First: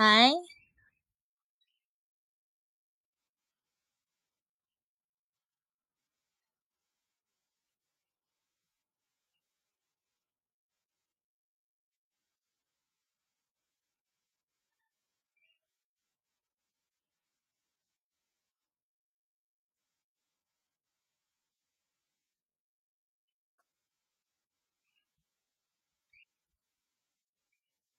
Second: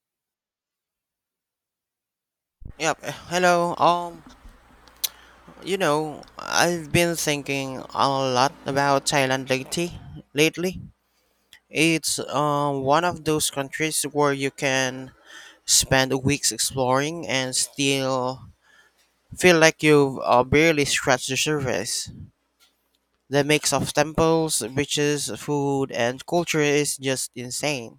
Hi. Yep. Hello. I've been thinking a lot about Thailand lately. Lately, it's one of those countries where you can spend weeks exploring and still feel like you've barely scratched the surface. The mix of temples, beaches, food, and culture is just insane.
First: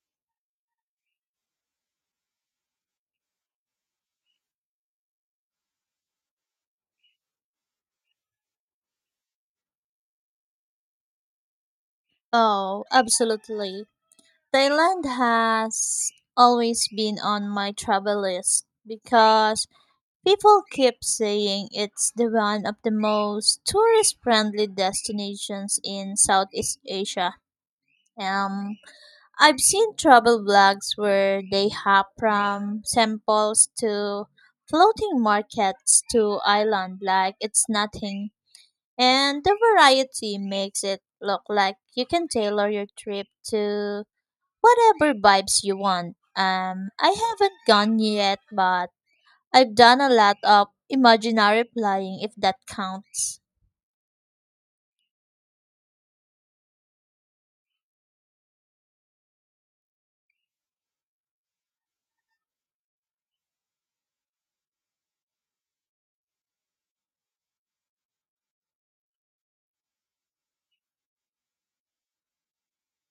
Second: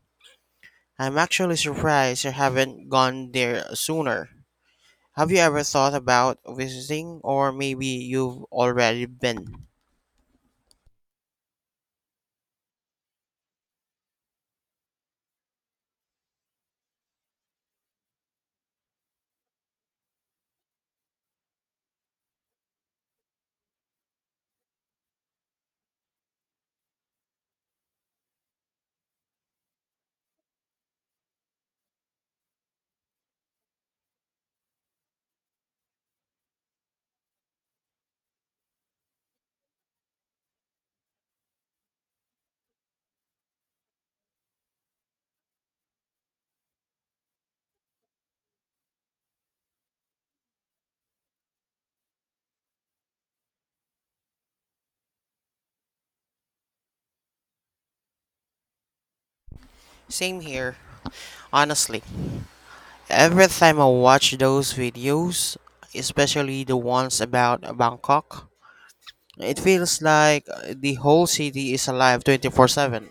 I'm actually surprised I haven't gone there sooner. Have you ever thought about visiting, or maybe you've already been? Oh, absolutely. Thailand has always been on my travel list because people keep saying it's the one of the most tourist friendly destinations in Southeast Asia. Um, I've seen travel vlogs where they hop from samples to floating markets to island like it's nothing. And the variety makes it look like you can tailor your trip to whatever vibes you want. I haven't gone yet, but I've done a lot of imaginary flying if that counts. Same here, honestly. Every time I watch those videos, especially the ones about Bangkok, it feels like the whole city is alive 24/7.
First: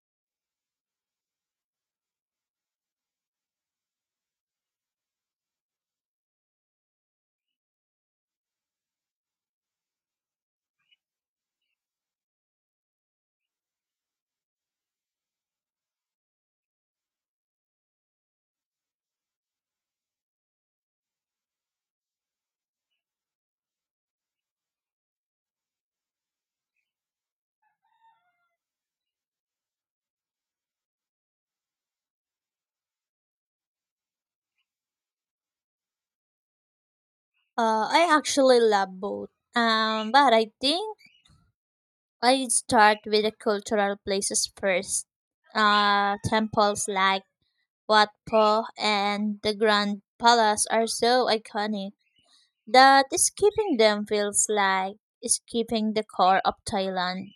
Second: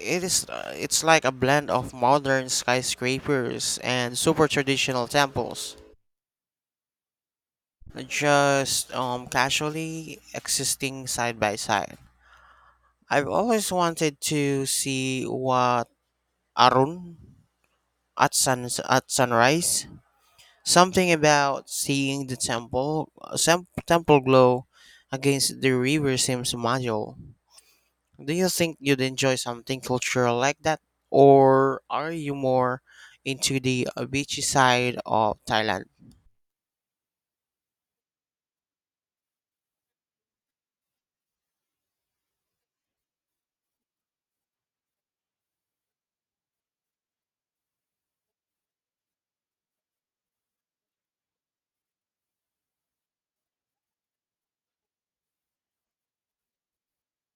It is it's like a blend of modern skyscrapers and super traditional temples, just casually existing side by side. I've always wanted to see what Arun at sunrise. Something about seeing the temple glow against the river seems magical. Do you think you'd enjoy something cultural like that, or are you more into the beachy side of Thailand? I actually love both. But I think I start with the cultural places first. Temples like Wat Po and the Grand Palace are so iconic that skipping them feels like skipping the core of Thailand.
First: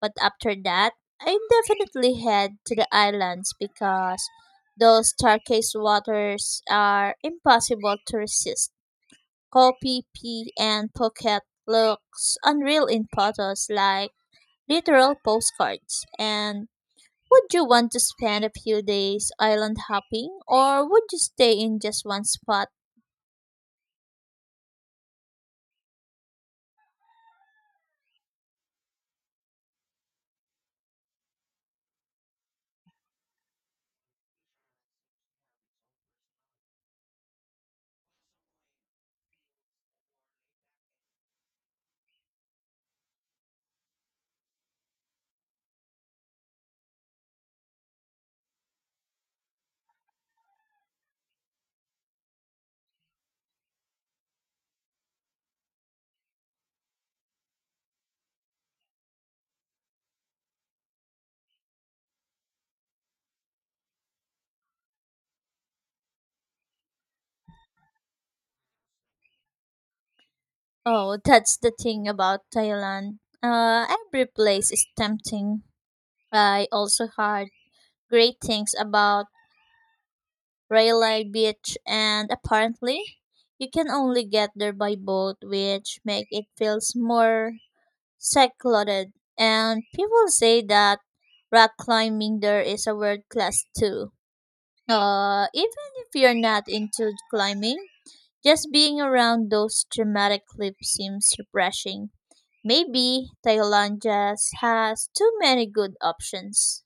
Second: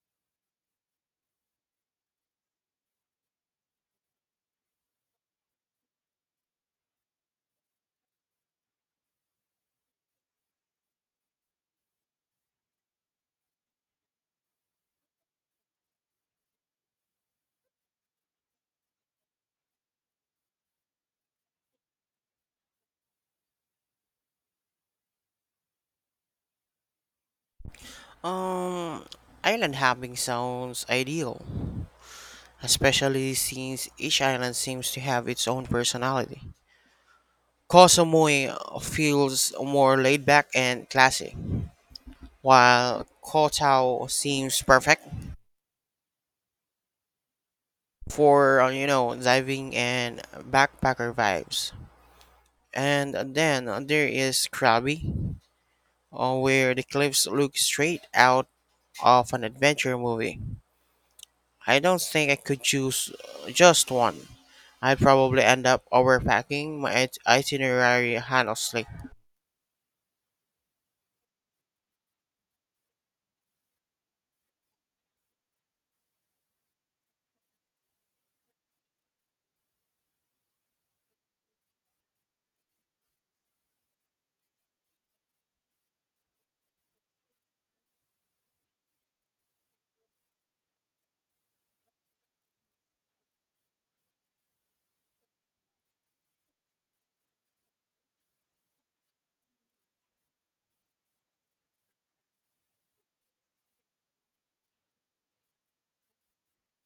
But after that, I definitely head to the islands because those turquoise waters are impossible to resist. Kopi, P, and Phuket looks unreal in photos, like literal postcards. And would you want to spend a few days island hopping or would you stay in just one spot? Um, Island hopping sounds ideal, especially since each island seems to have its own personality. Koh Samui feels more laid back and classy, while Koh seems perfect for, diving and backpacker vibes. And then there is Krabi, where the cliffs look straight out of an adventure movie. I don't think I could choose just one. I'd probably end up overpacking my itinerary, honestly. Oh, that's the thing about Thailand. Every place is tempting. I also heard great things about Rayleigh Beach, and apparently, you can only get there by boat, which make it feels more secluded. And people say that rock climbing there is a world class too. Even if you're not into climbing, just being around those dramatic clips seems refreshing. Maybe Thailand just has too many good options.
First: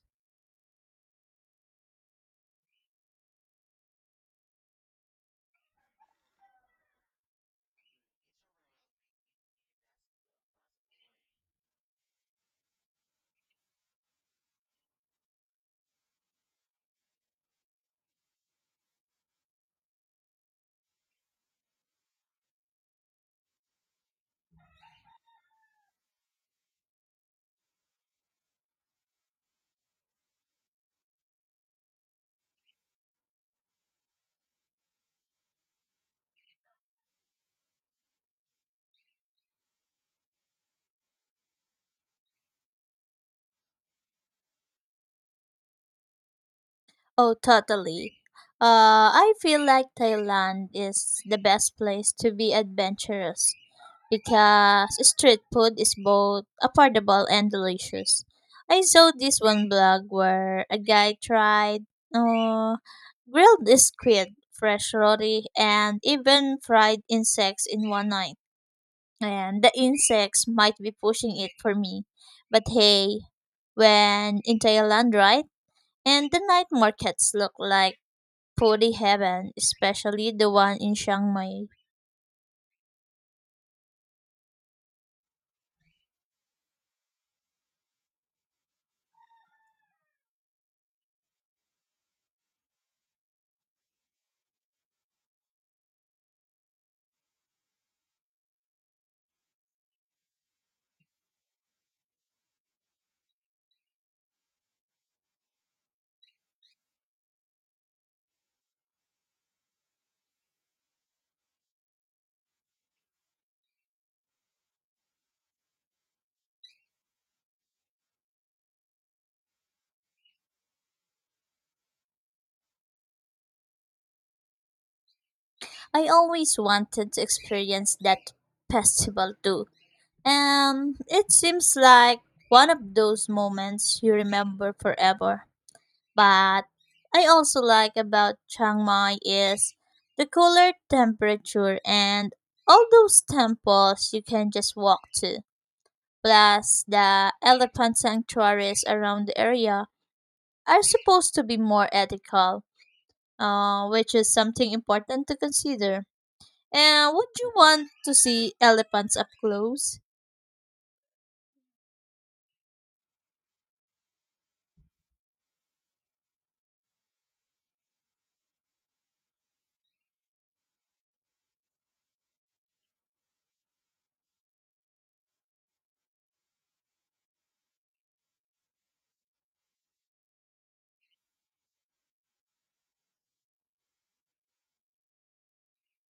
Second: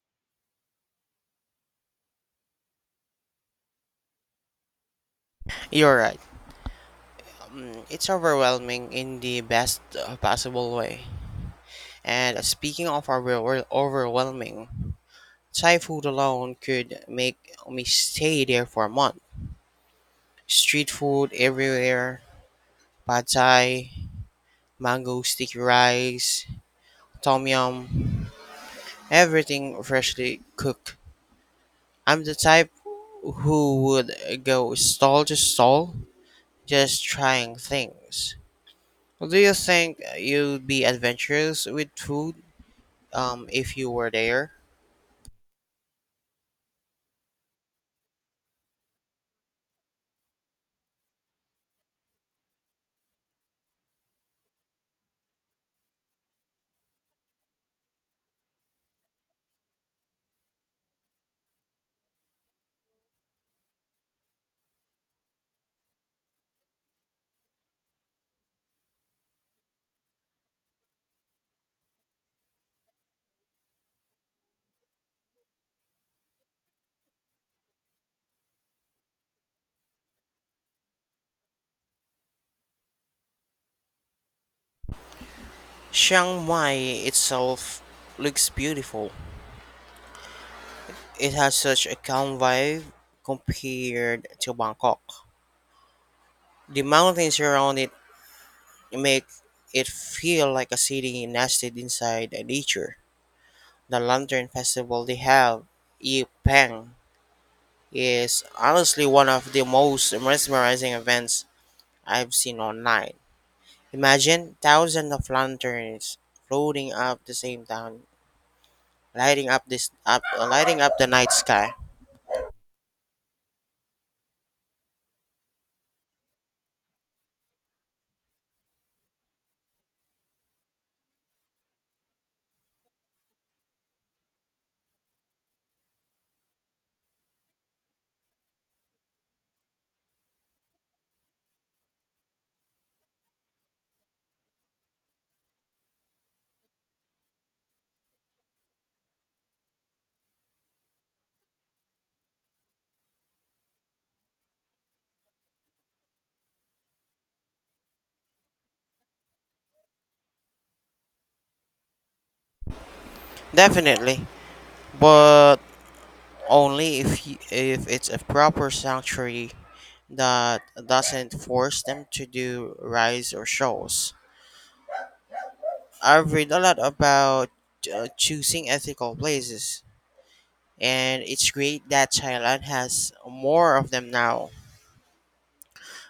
You're right. It's overwhelming in the best possible way. And speaking of overwhelming, Thai food alone could make me stay there for a month. Street food everywhere, pad thai, mango sticky rice, tom yum, everything freshly cooked. I'm the type who would go stall to stall just trying things. Do you think you'd be adventurous with food if you were there? Oh, totally. I feel like Thailand is the best place to be adventurous because street food is both affordable and delicious. I saw this one blog where a guy tried uh, grilled squid, fresh roti, and even fried insects in one night. And the insects might be pushing it for me. But hey, when in Thailand, right? And the night markets look like puri heaven, especially the one in Chiang Mai. Chiang Mai itself looks beautiful. It has such a calm vibe compared to Bangkok. The mountains around it make it feel like a city nested inside nature. The Lantern Festival they have, Yi Peng, is honestly one of the most mesmerizing events I've seen online. Imagine thousands of lanterns floating up the same town, lighting up the night sky. I always wanted to experience that festival too. It seems like one of those moments you remember forever. But I also like about Chiang Mai is the cooler temperature and all those temples you can just walk to. Plus, the elephant sanctuaries around the area are supposed to be more ethical, which is something important to consider. And would you want to see elephants up close? Definitely, but only if it's a proper sanctuary that doesn't force them to do rides or shows. I've read a lot about choosing ethical places, and it's great that Thailand has more of them now.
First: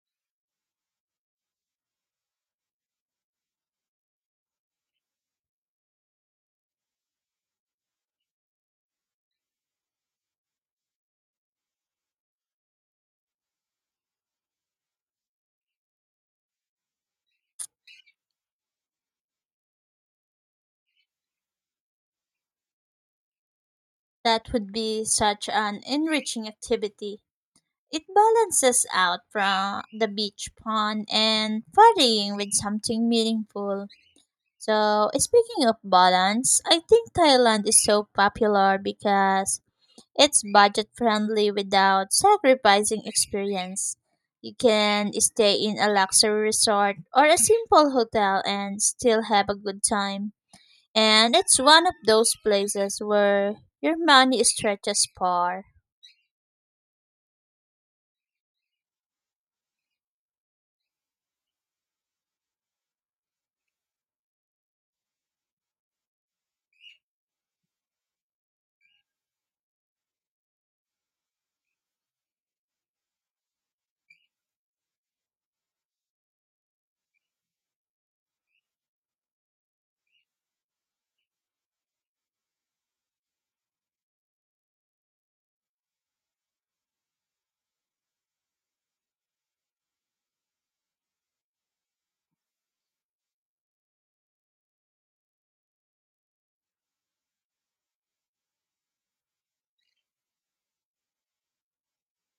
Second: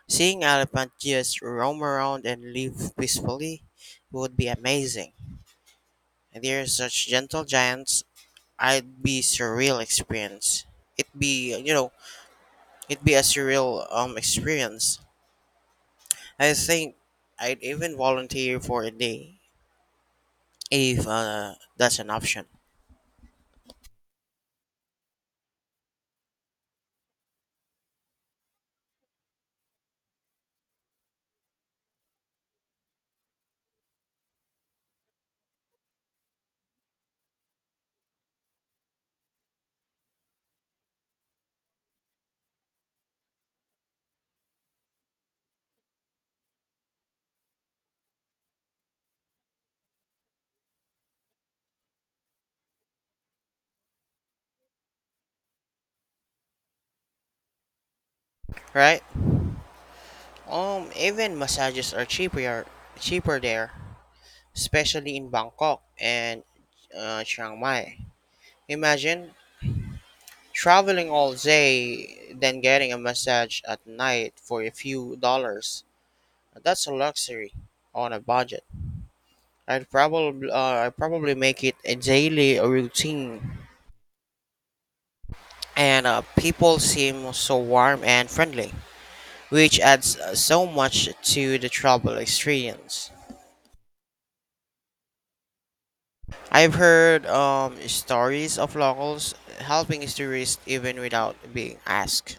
Seeing elephant just roam around and live peacefully would be amazing. They're such gentle giants. I'd be surreal experience. It'd be you know it'd be a surreal experience. I think I'd even volunteer for a day if that's an option, That would be such an enriching activity. It balances out from the beach pond and partying with something meaningful. So, speaking of balance, I think Thailand is so popular because it's budget friendly without sacrificing experience. You can stay in a luxury resort or a simple hotel and still have a good time. And it's one of those places where your money stretches far. right? Even massages are cheaper there, especially in Bangkok and Chiang Mai. Imagine traveling all day, then getting a massage at night for a few dollars. That's a luxury on a budget. I probably make it a daily routine, and people seem so warm and friendly, which adds so much to the travel experience. I've heard stories of locals helping tourists even without being asked.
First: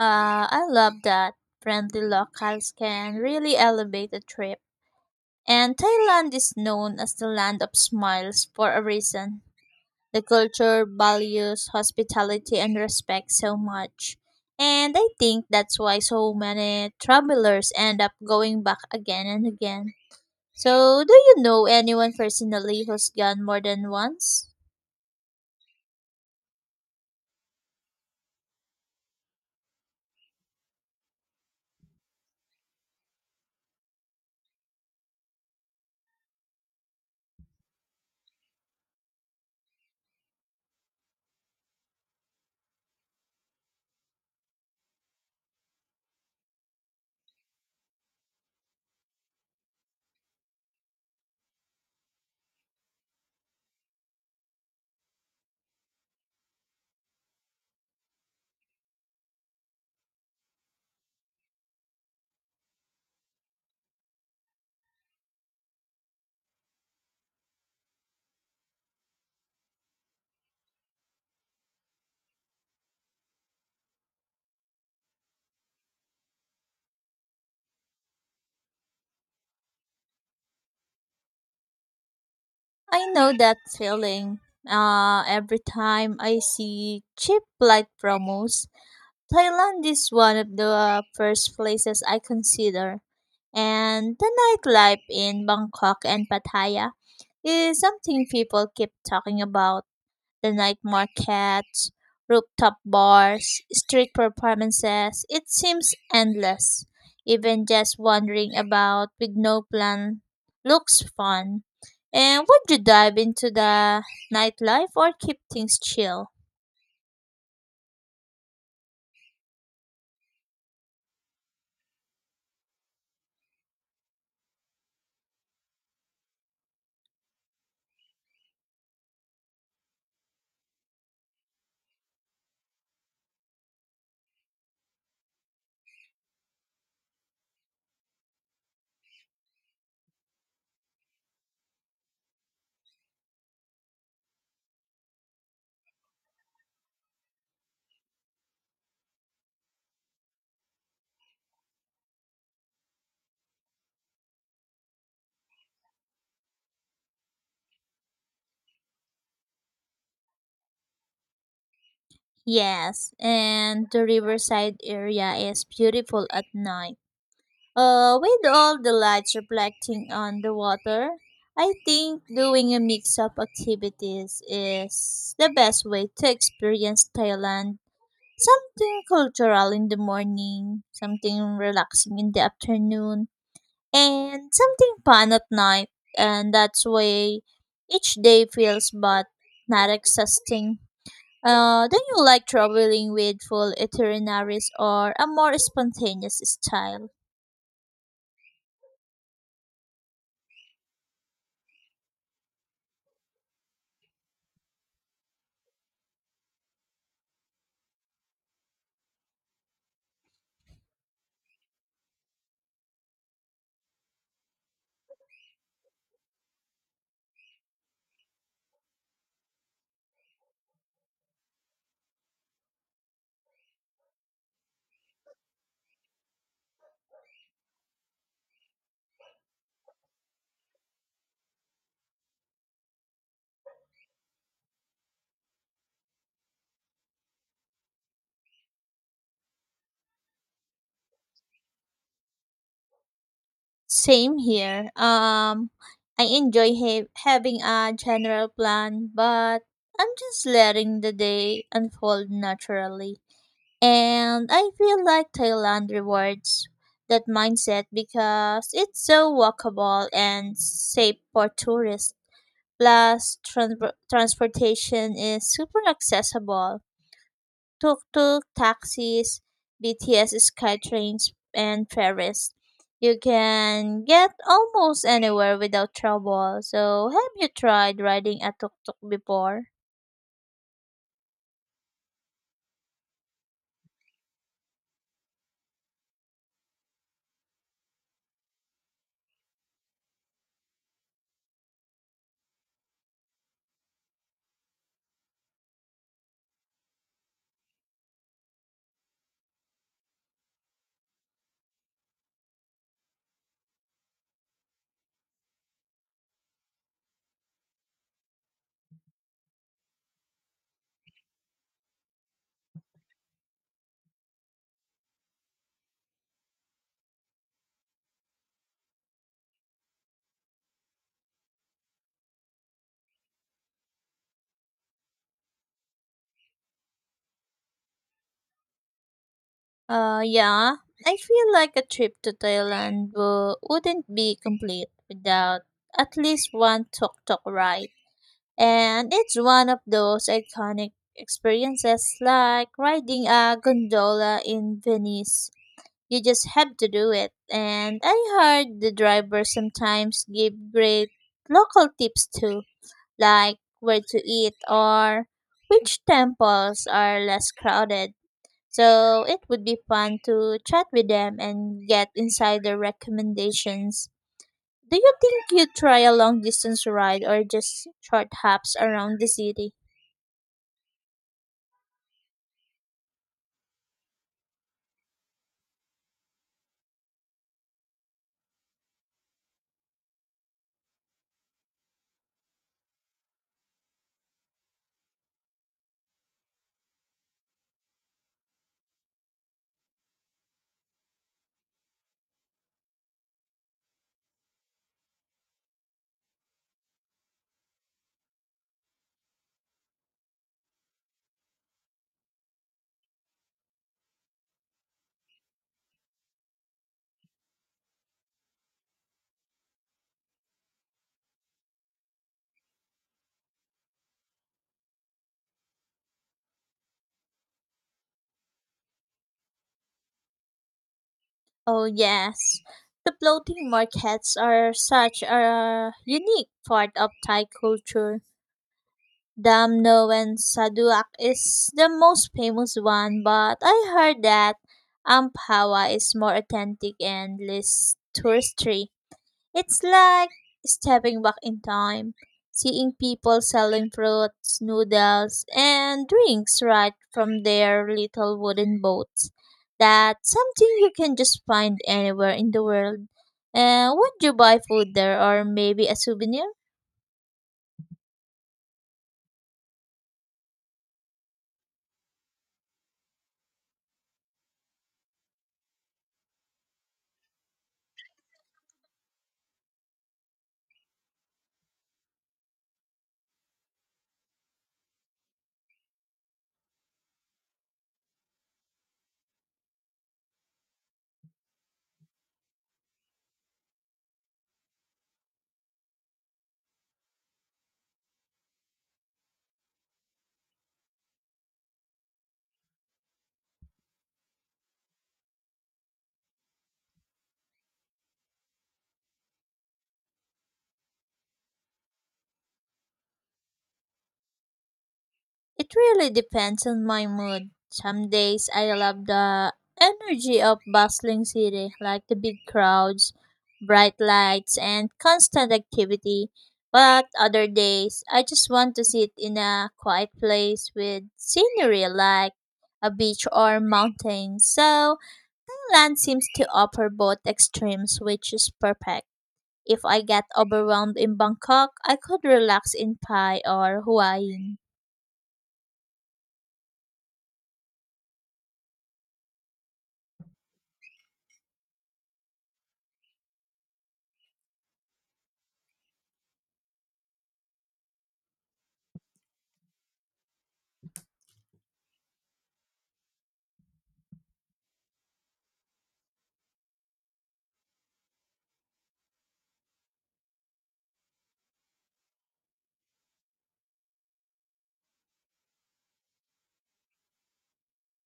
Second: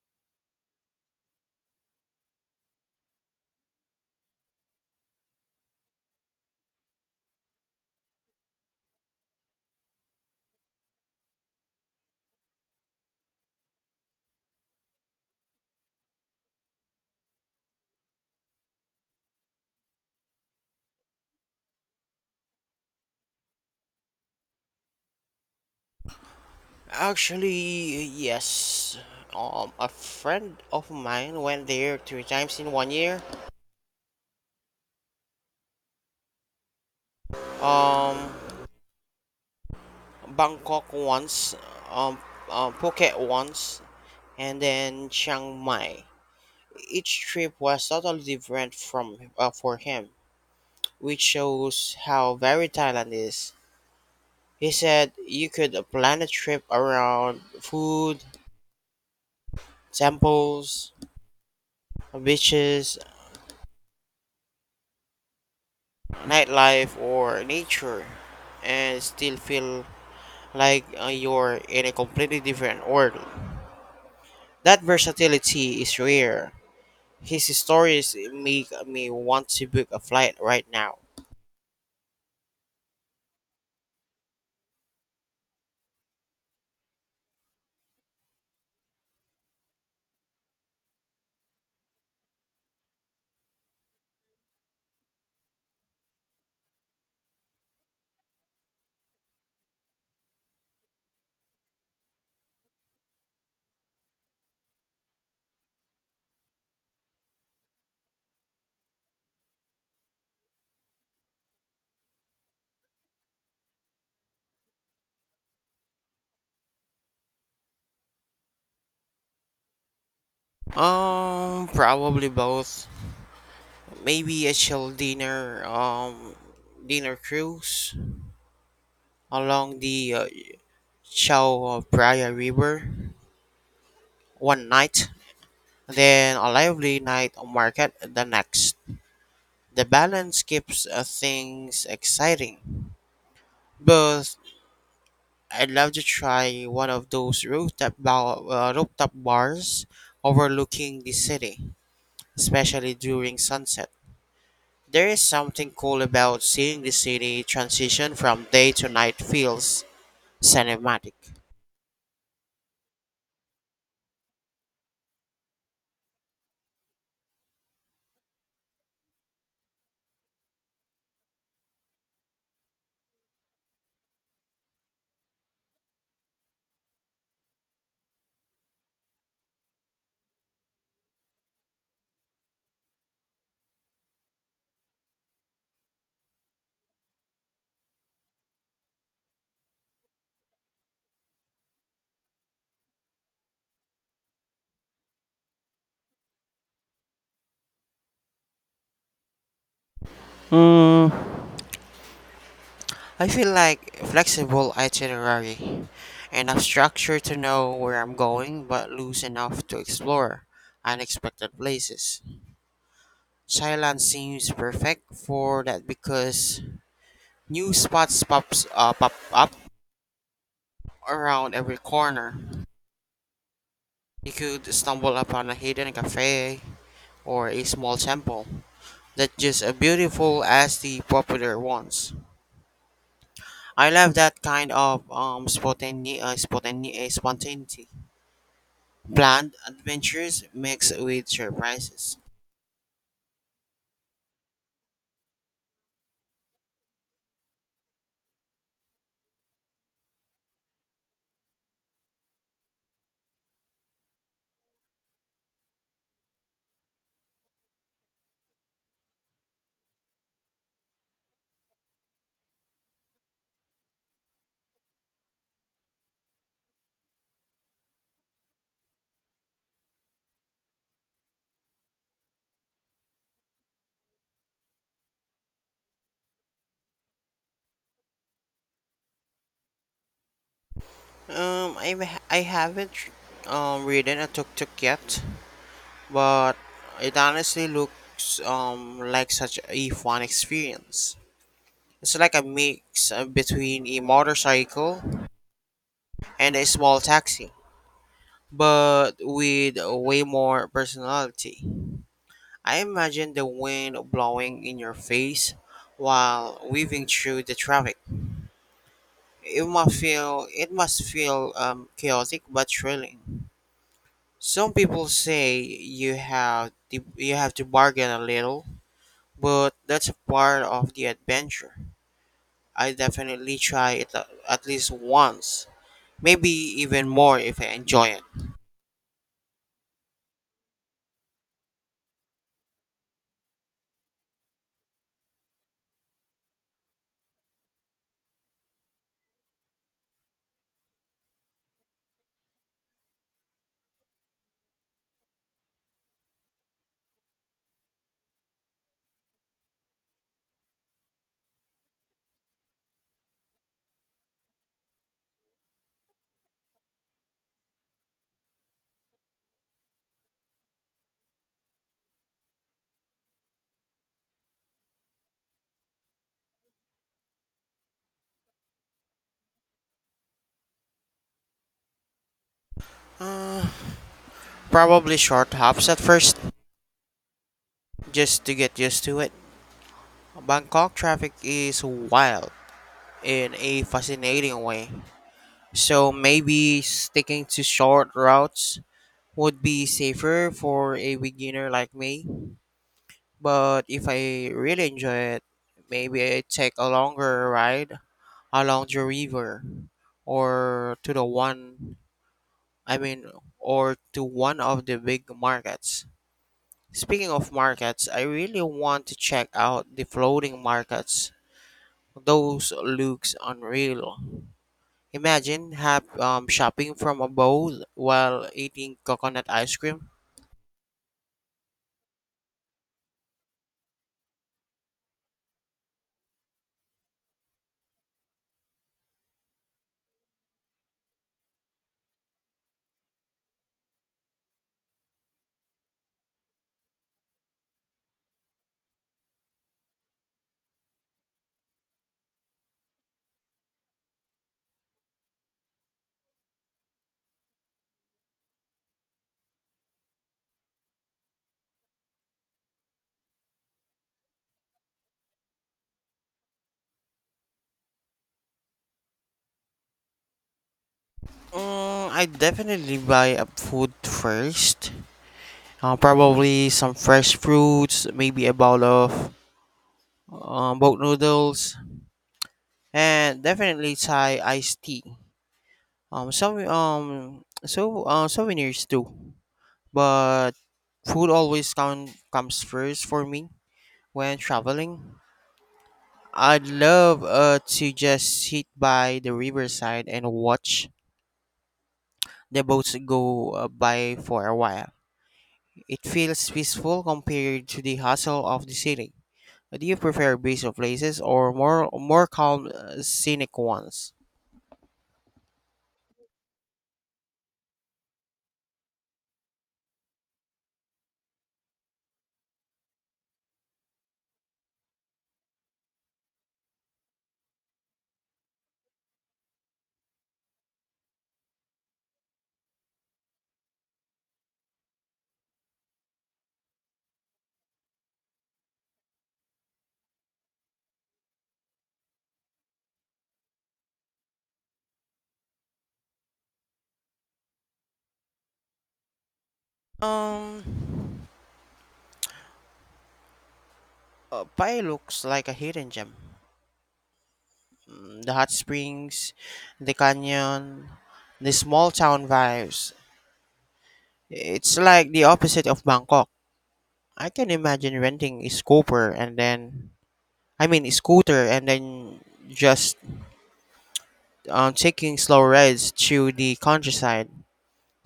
I love that. Friendly locals can really elevate a trip. And Thailand is known as the land of smiles for a reason. The culture values hospitality and respect so much. And I think that's why so many travelers end up going back again and again. So, do you know anyone personally who's gone more than once? Actually, yes. A friend of mine went there three times in 1 year. Um, Bangkok once, um, Phuket once, and then Chiang Mai. Each trip was totally different from for him, which shows how varied Thailand is. He said you could plan a trip around food, temples, beaches, nightlife, or nature, and still feel like you're in a completely different world. That versatility is rare. His stories make me want to book a flight right now. I know that feeling. Every time I see cheap flight promos, Thailand is one of the first places I consider, and the nightlife in Bangkok and Pattaya is something people keep talking about. The night markets, rooftop bars, street performances, it seems endless. Even just wandering about with no plan looks fun. And would you dive into the nightlife or keep things chill? Probably both. Maybe a chill dinner, dinner cruise along the Chao Phraya River one night, then a lively night market the next. The balance keeps things exciting. But I'd love to try one of those rooftop bars overlooking the city, especially during sunset. There is something cool about seeing the city transition from day to night. Feels cinematic. Yes, and the riverside area is beautiful at night. With all the lights reflecting on the water, I think doing a mix of activities is the best way to experience Thailand. Something cultural in the morning, something relaxing in the afternoon, and something fun at night. And that's way each day feels but not exhausting. Do you like traveling with full itineraries or a more spontaneous style? I feel like flexible itinerary, enough structure to know where I'm going, but loose enough to explore unexpected places. Thailand seems perfect for that because new spots pops pop up around every corner. You could stumble upon a hidden cafe or a small temple that's just as beautiful as the popular ones. I love that kind of spontaneity. Planned adventures mixed with surprises. Same here. I enjoy having a general plan, but I'm just letting the day unfold naturally. And I feel like Thailand rewards that mindset because it's so walkable and safe for tourists. Plus, transportation is super accessible: tuk-tuk taxis, BTS SkyTrains, and ferries. You can get almost anywhere without trouble. So, have you tried riding a tuk-tuk before? I haven't ridden a tuk tuk yet, but it honestly looks like such a fun experience. It's like a mix between a motorcycle and a small taxi, but with way more personality. I imagine the wind blowing in your face while weaving through the traffic. It must feel chaotic but thrilling. Some people say you have to bargain a little, but that's a part of the adventure. I definitely try it at least once, maybe even more if I enjoy it. Yeah. I feel like a trip to Thailand wouldn't be complete without at least one tuk-tuk ride. And it's one of those iconic experiences, like riding a gondola in Venice. You just have to do it. And I heard the drivers sometimes give great local tips too, like where to eat or which temples are less crowded. So it would be fun to chat with them and get insider recommendations. Do you think you'd try a long distance ride or just short hops around the city? Probably short hops at first just to get used to it. Bangkok traffic is wild in a fascinating way. So maybe sticking to short routes would be safer for a beginner like me. But if I really enjoy it, maybe I take a longer ride along the river or to the one I mean or to one of the big markets. Speaking of markets, I really want to check out the floating markets. Those looks unreal. Imagine have shopping from a boat while eating coconut ice cream. Oh, yes. The floating markets are such a unique part of Thai culture. Damno and Saduak is the most famous one, but I heard that Amphawa is more authentic and less touristy. It's like stepping back in time, seeing people selling fruits, noodles, and drinks right from their little wooden boats. That's something you can just find anywhere in the world. Would you buy food there or maybe a souvenir? I definitely buy up food first. Probably some fresh fruits, maybe a bowl of boat noodles, and definitely Thai iced tea. Some so Souvenirs too, but food always comes first for me when traveling. I'd love to just sit by the riverside and watch the boats go by for a while. It feels peaceful compared to the hustle of the city. Do you prefer busy places or more calm, scenic ones? It really depends on my mood. Some days I love the energy of bustling city, like the big crowds, bright lights, and constant activity. But other days, I just want to sit in a quiet place with scenery like a beach or mountain. So, land seems to offer both extremes, which is perfect. If I get overwhelmed in Bangkok, I could relax in Pai or Hawaii. Um, Pai looks like a hidden gem. The hot springs, the canyon, the small town vibes. It's like the opposite of Bangkok. I can imagine renting a scooter and then just taking slow rides to the countryside,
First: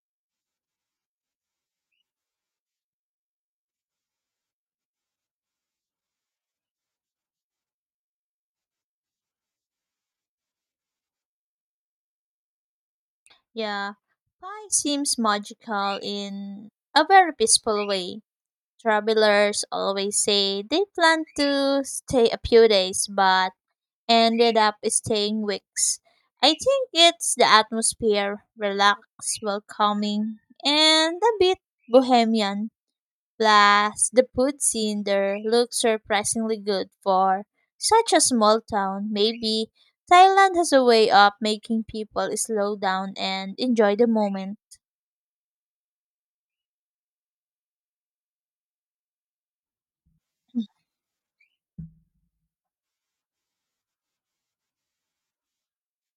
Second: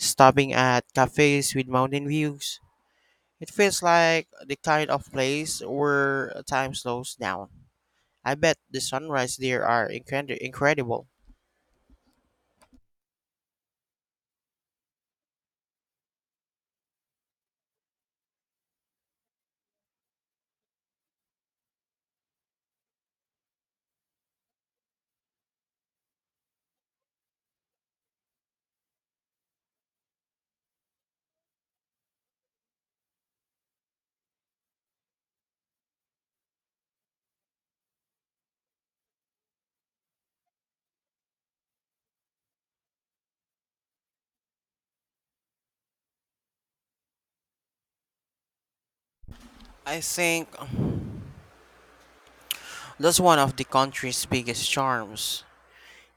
stopping at cafes with mountain views. It feels like the kind of place where time slows down. I bet the sunrise there are incredible. Yeah, pie seems magical in a very peaceful way. Travelers always say they plan to stay a few days but ended up staying weeks. I think it's the atmosphere, relaxed, welcoming, and a bit bohemian. Plus, the food scene there looks surprisingly good for such a small town. Maybe Thailand has a way of making people slow down and enjoy the moment. I think that's one of the country's biggest charms.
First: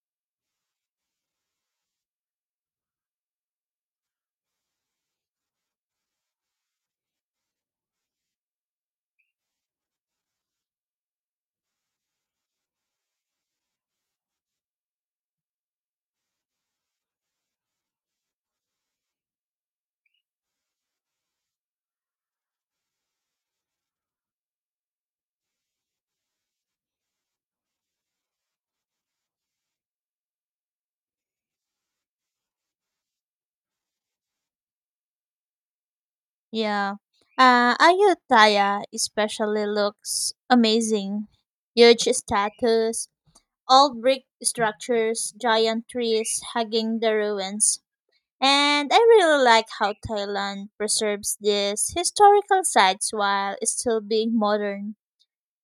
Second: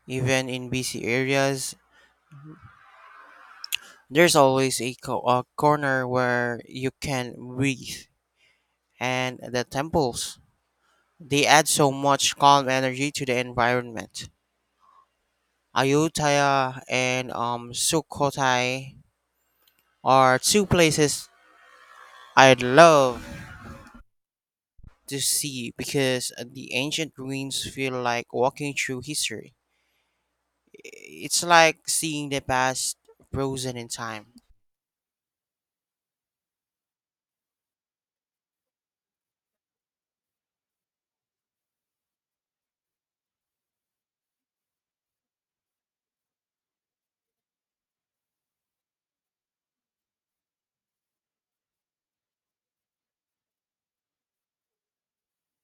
Even in busy areas, there's always a corner where you can breathe, and the temples. They add so much calm energy to the environment. Ayutthaya and Sukhothai are two places I'd love to see because the ancient ruins feel like walking through history. It's like seeing the past frozen in time. Yeah. Ayutthaya especially looks amazing. Huge statues, old brick structures, giant trees hugging the ruins. And I really like how Thailand preserves these historical sites while still being modern.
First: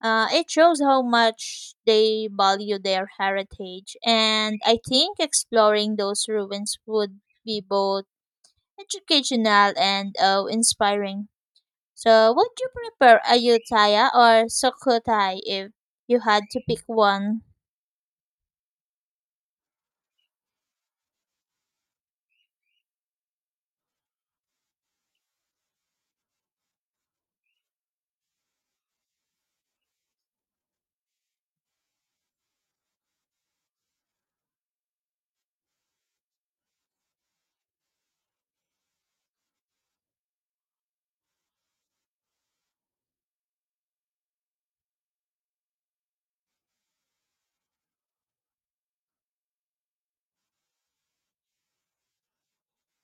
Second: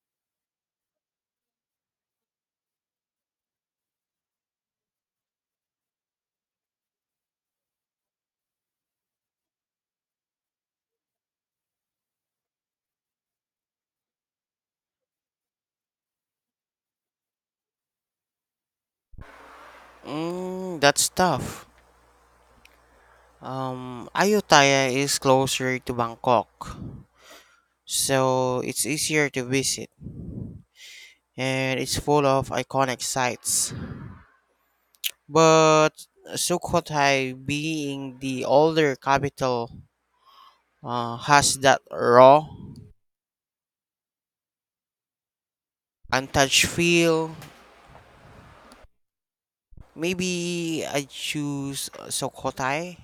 It shows how much they value their heritage, and I think exploring those ruins would be both educational and inspiring. So, would you prefer Ayutthaya or Sukhothai if you had to pick one? That's tough. Ayutthaya is closer to Bangkok, so it's easier to visit, and it's full of iconic sites. But Sukhothai, being the older capital, has that raw untouched feel. Maybe I choose Sokotai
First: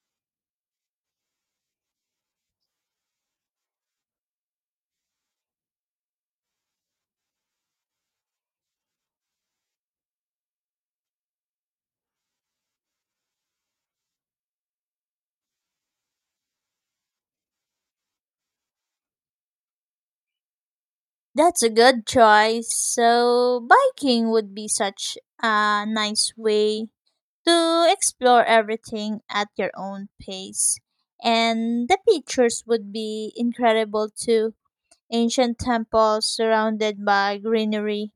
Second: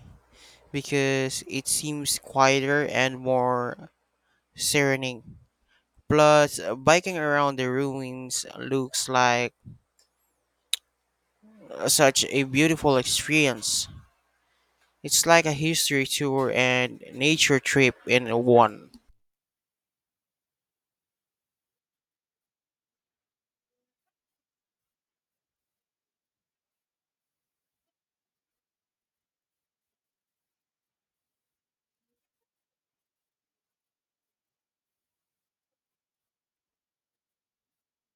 because it seems quieter and more serening. Plus, biking around the ruins looks like such a beautiful experience. It's like a history tour and nature trip in one. That's a good choice. So, biking would be such a nice way to explore everything at your own pace and the pictures would be incredible too. Ancient temples surrounded by greenery.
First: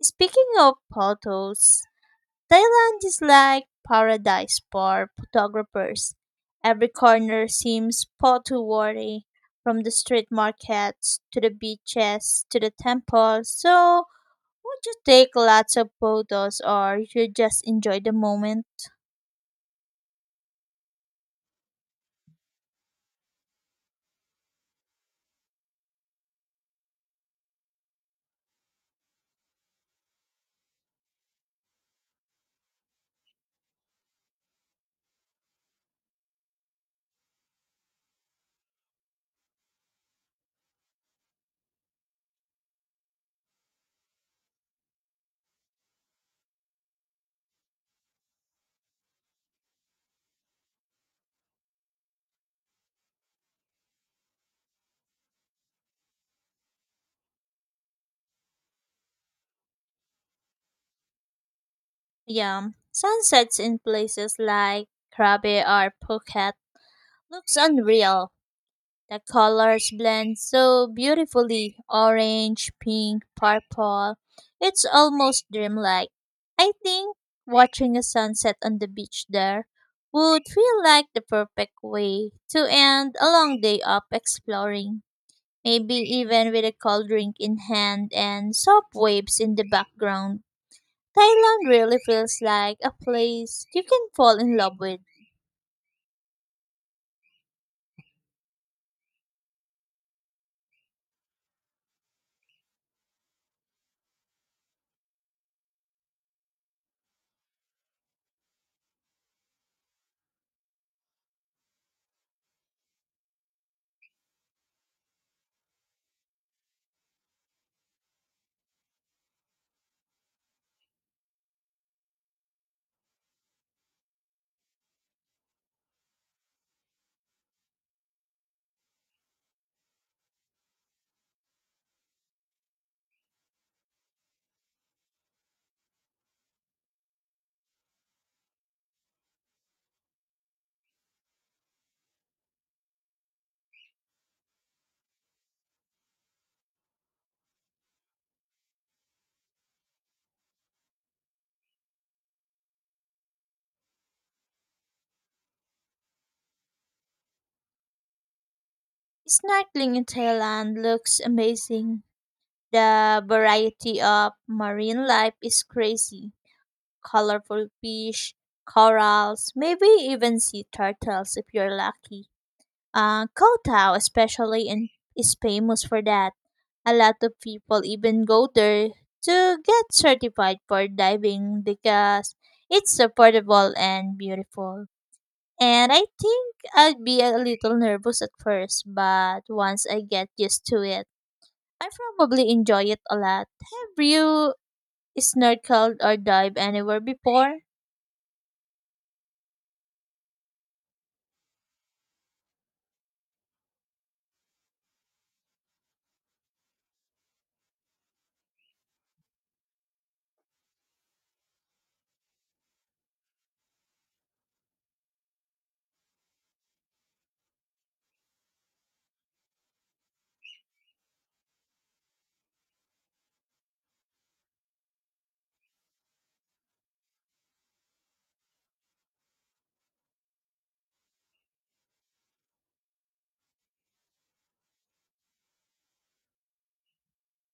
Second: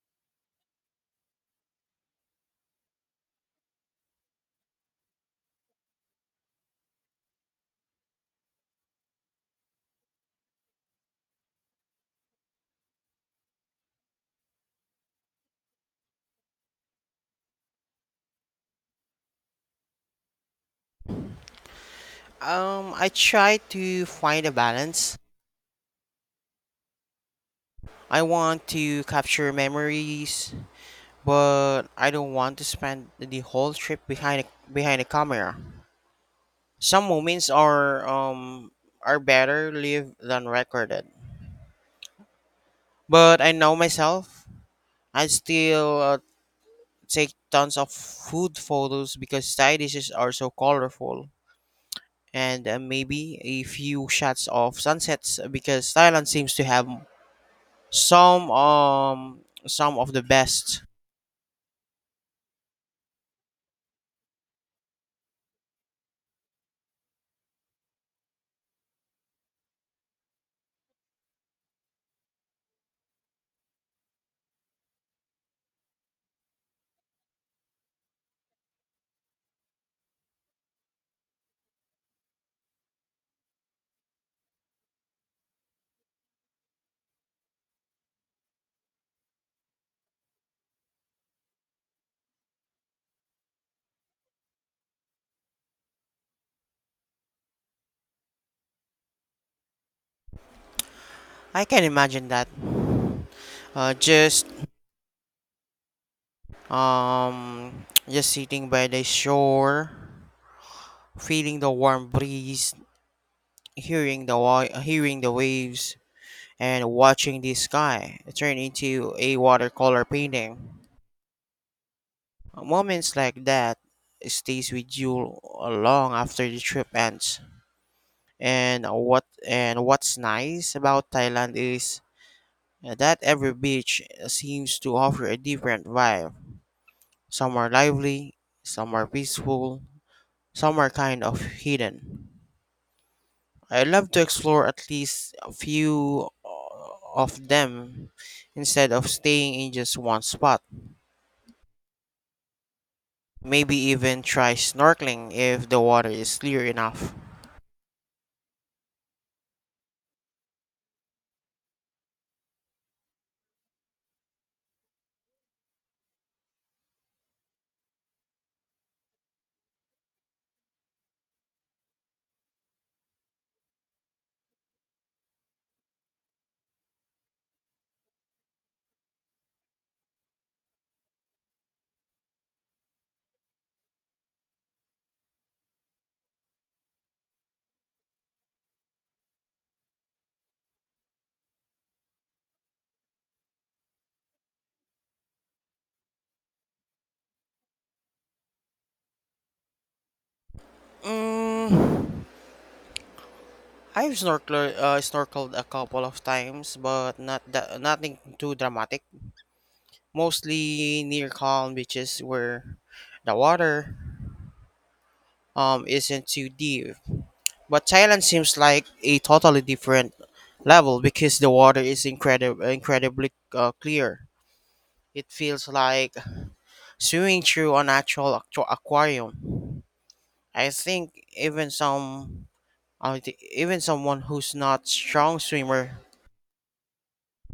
Speaking of photos, Thailand is like paradise for photographers. Every corner seems photo worthy, from the street markets to the beaches to the temples. So, would you take lots of photos or you just enjoy the moment? I try to find a balance. I want to capture memories, but I don't want to spend the whole trip behind a camera. Some moments are better lived than recorded. But I know myself. I still take tons of food photos because Thai dishes are so colorful. And maybe a few shots of sunsets because Thailand seems to have some um some of the best. Yeah, sunsets in places like Krabi or Phuket looks unreal. The colors blend so beautifully: orange, pink, purple. It's almost dreamlike. I think watching a sunset on the beach there would feel like the perfect way to end a long day of exploring. Maybe even with a cold drink in hand and soft waves in the background. Thailand really feels like a place you can fall in love with. I can imagine that. Just um just sitting by the shore, feeling the warm breeze, hearing the waves, and watching the sky turn into a watercolor painting. Moments like that stays with you long after the trip ends. And what's nice about Thailand is that every beach seems to offer a different vibe. Some are lively, some are peaceful, some are kind of hidden. I love to explore at least a few of them instead of staying in just one spot. Maybe even try snorkeling if the water is clear enough. Snorkeling in Thailand looks amazing. The variety of marine life is crazy. Colorful fish, corals, maybe even sea turtles if you're lucky. Koh Tao especially in, is famous for that. A lot of people even go there to get certified for diving because it's affordable and beautiful. And I think I'd be a little nervous at first, but once I get used to it, I probably enjoy it a lot. Have you snorkeled or dived anywhere before? Mm, I've snorkeled a couple of times, but nothing too dramatic. Mostly near calm beaches where the water isn't too deep. But Thailand seems like a totally different level because the water is incredibly clear. It feels like swimming through an actual aquarium. I think even someone who's not strong swimmer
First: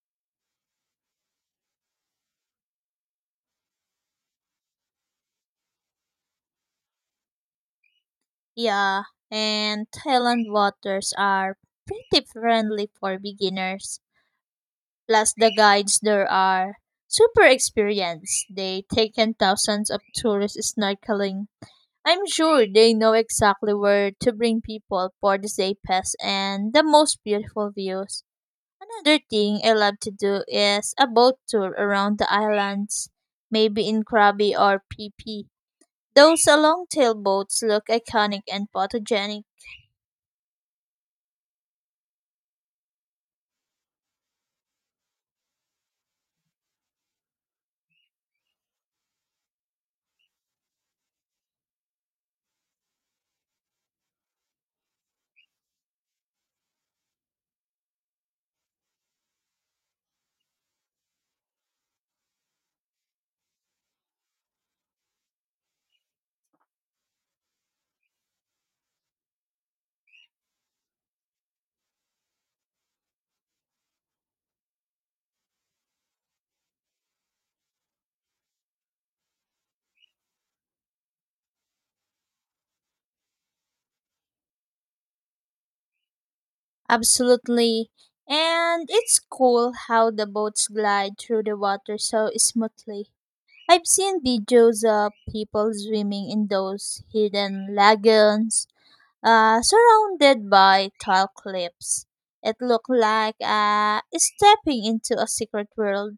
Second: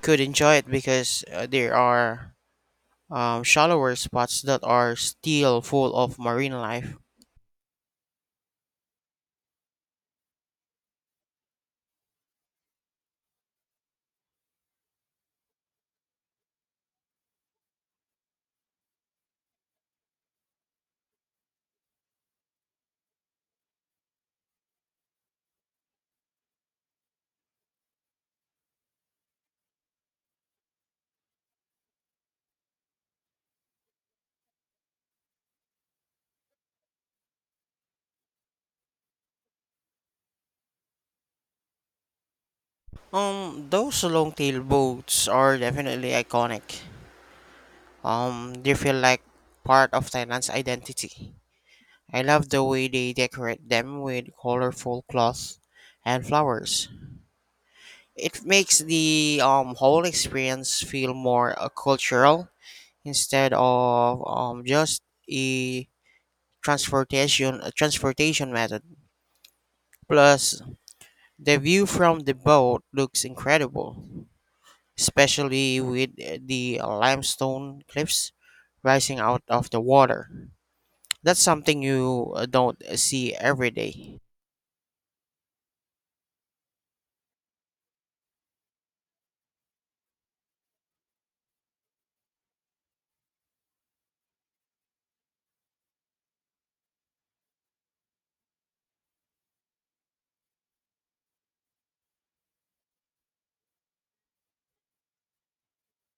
could enjoy it because there are shallower spots that are still full of marine life. Yeah, and Thailand waters are pretty friendly for beginners. Plus, the guides there are super experienced. They take in thousands of tourists snorkeling. I'm sure they know exactly where to bring people for the safest and the most beautiful views. Another thing I love to do is a boat tour around the islands, maybe in Krabi or PP. Those long tail boats look iconic and photogenic. Those long-tail boats are definitely iconic. They feel like part of Thailand's identity. I love the way they decorate them with colorful cloths and flowers. It makes the whole experience feel more cultural instead of just a transportation method. Plus, the view from the boat looks incredible, especially with the limestone cliffs rising out of the water. That's something you don't see every day. Absolutely. And it's cool how the boats glide through the water so smoothly. I've seen videos of people swimming in those hidden lagoons surrounded by tall cliffs. It looked like stepping into a secret world.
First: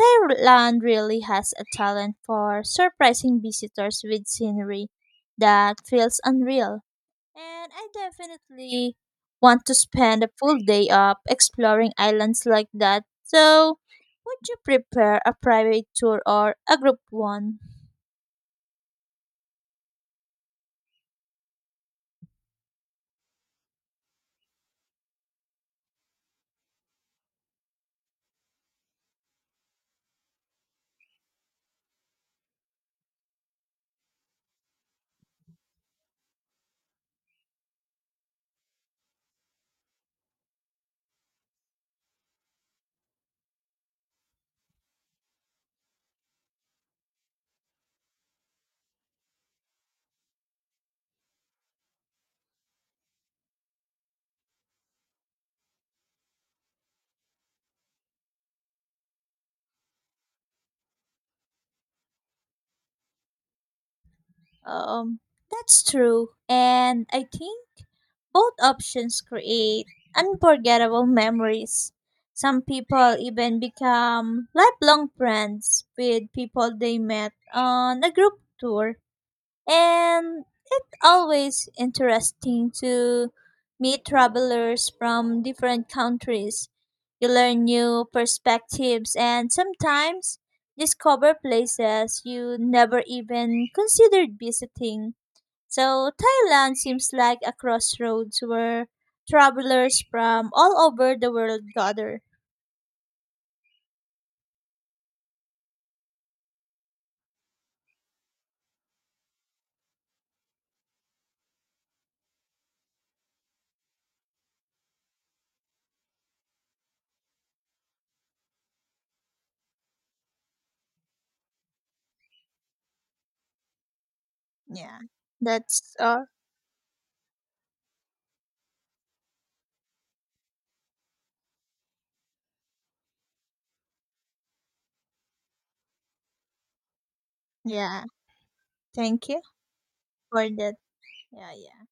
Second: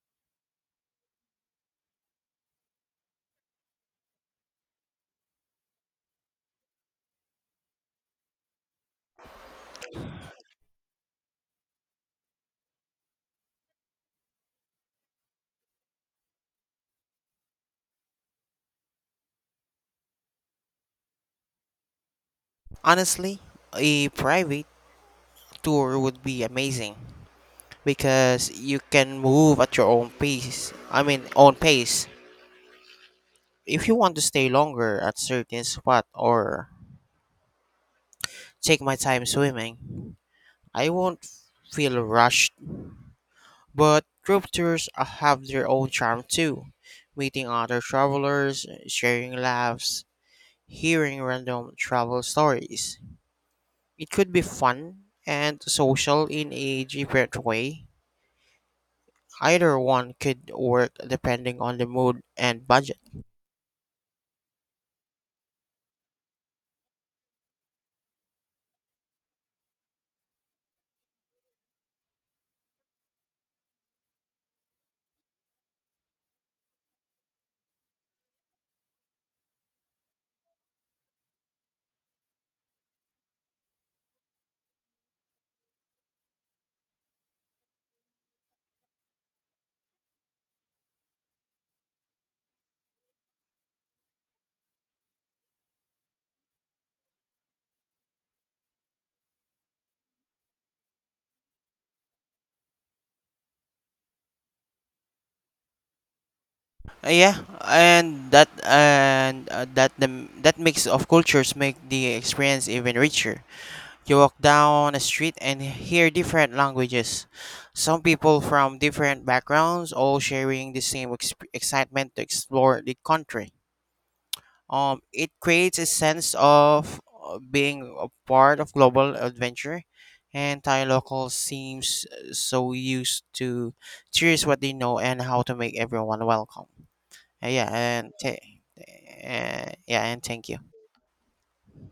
Thailand really has a talent for surprising visitors with scenery that feels unreal. And I definitely want to spend a full day up exploring islands like that. So, would you prepare a private tour or a group one? Honestly, a private tour would be amazing because you can move at your own pace. If you want to stay longer at certain spot or take my time swimming, I won't feel rushed. But group tours have their own charm too. Meeting other travelers, sharing laughs, hearing random travel stories, it could be fun and social in a different way. Either one could work depending on the mood and budget. Um, that's true. And I think both options create unforgettable memories. Some people even become lifelong friends with people they met on a group tour. And it's always interesting to meet travelers from different countries. You learn new perspectives and sometimes discover places you never even considered visiting. So, Thailand seems like a crossroads where travelers from all over the world gather. Yeah, and that mix of cultures make the experience even richer. You walk down a street and hear different languages. Some people from different backgrounds all sharing the same excitement to explore the country. Yeah, It creates a that's all. sense of being a part of global adventure, and Thai locals seems so used to cheers what they know and how to make everyone welcome. Uh, yeah, Yeah, and ta- thank you yeah, and for thank you. that. Yeah, yeah.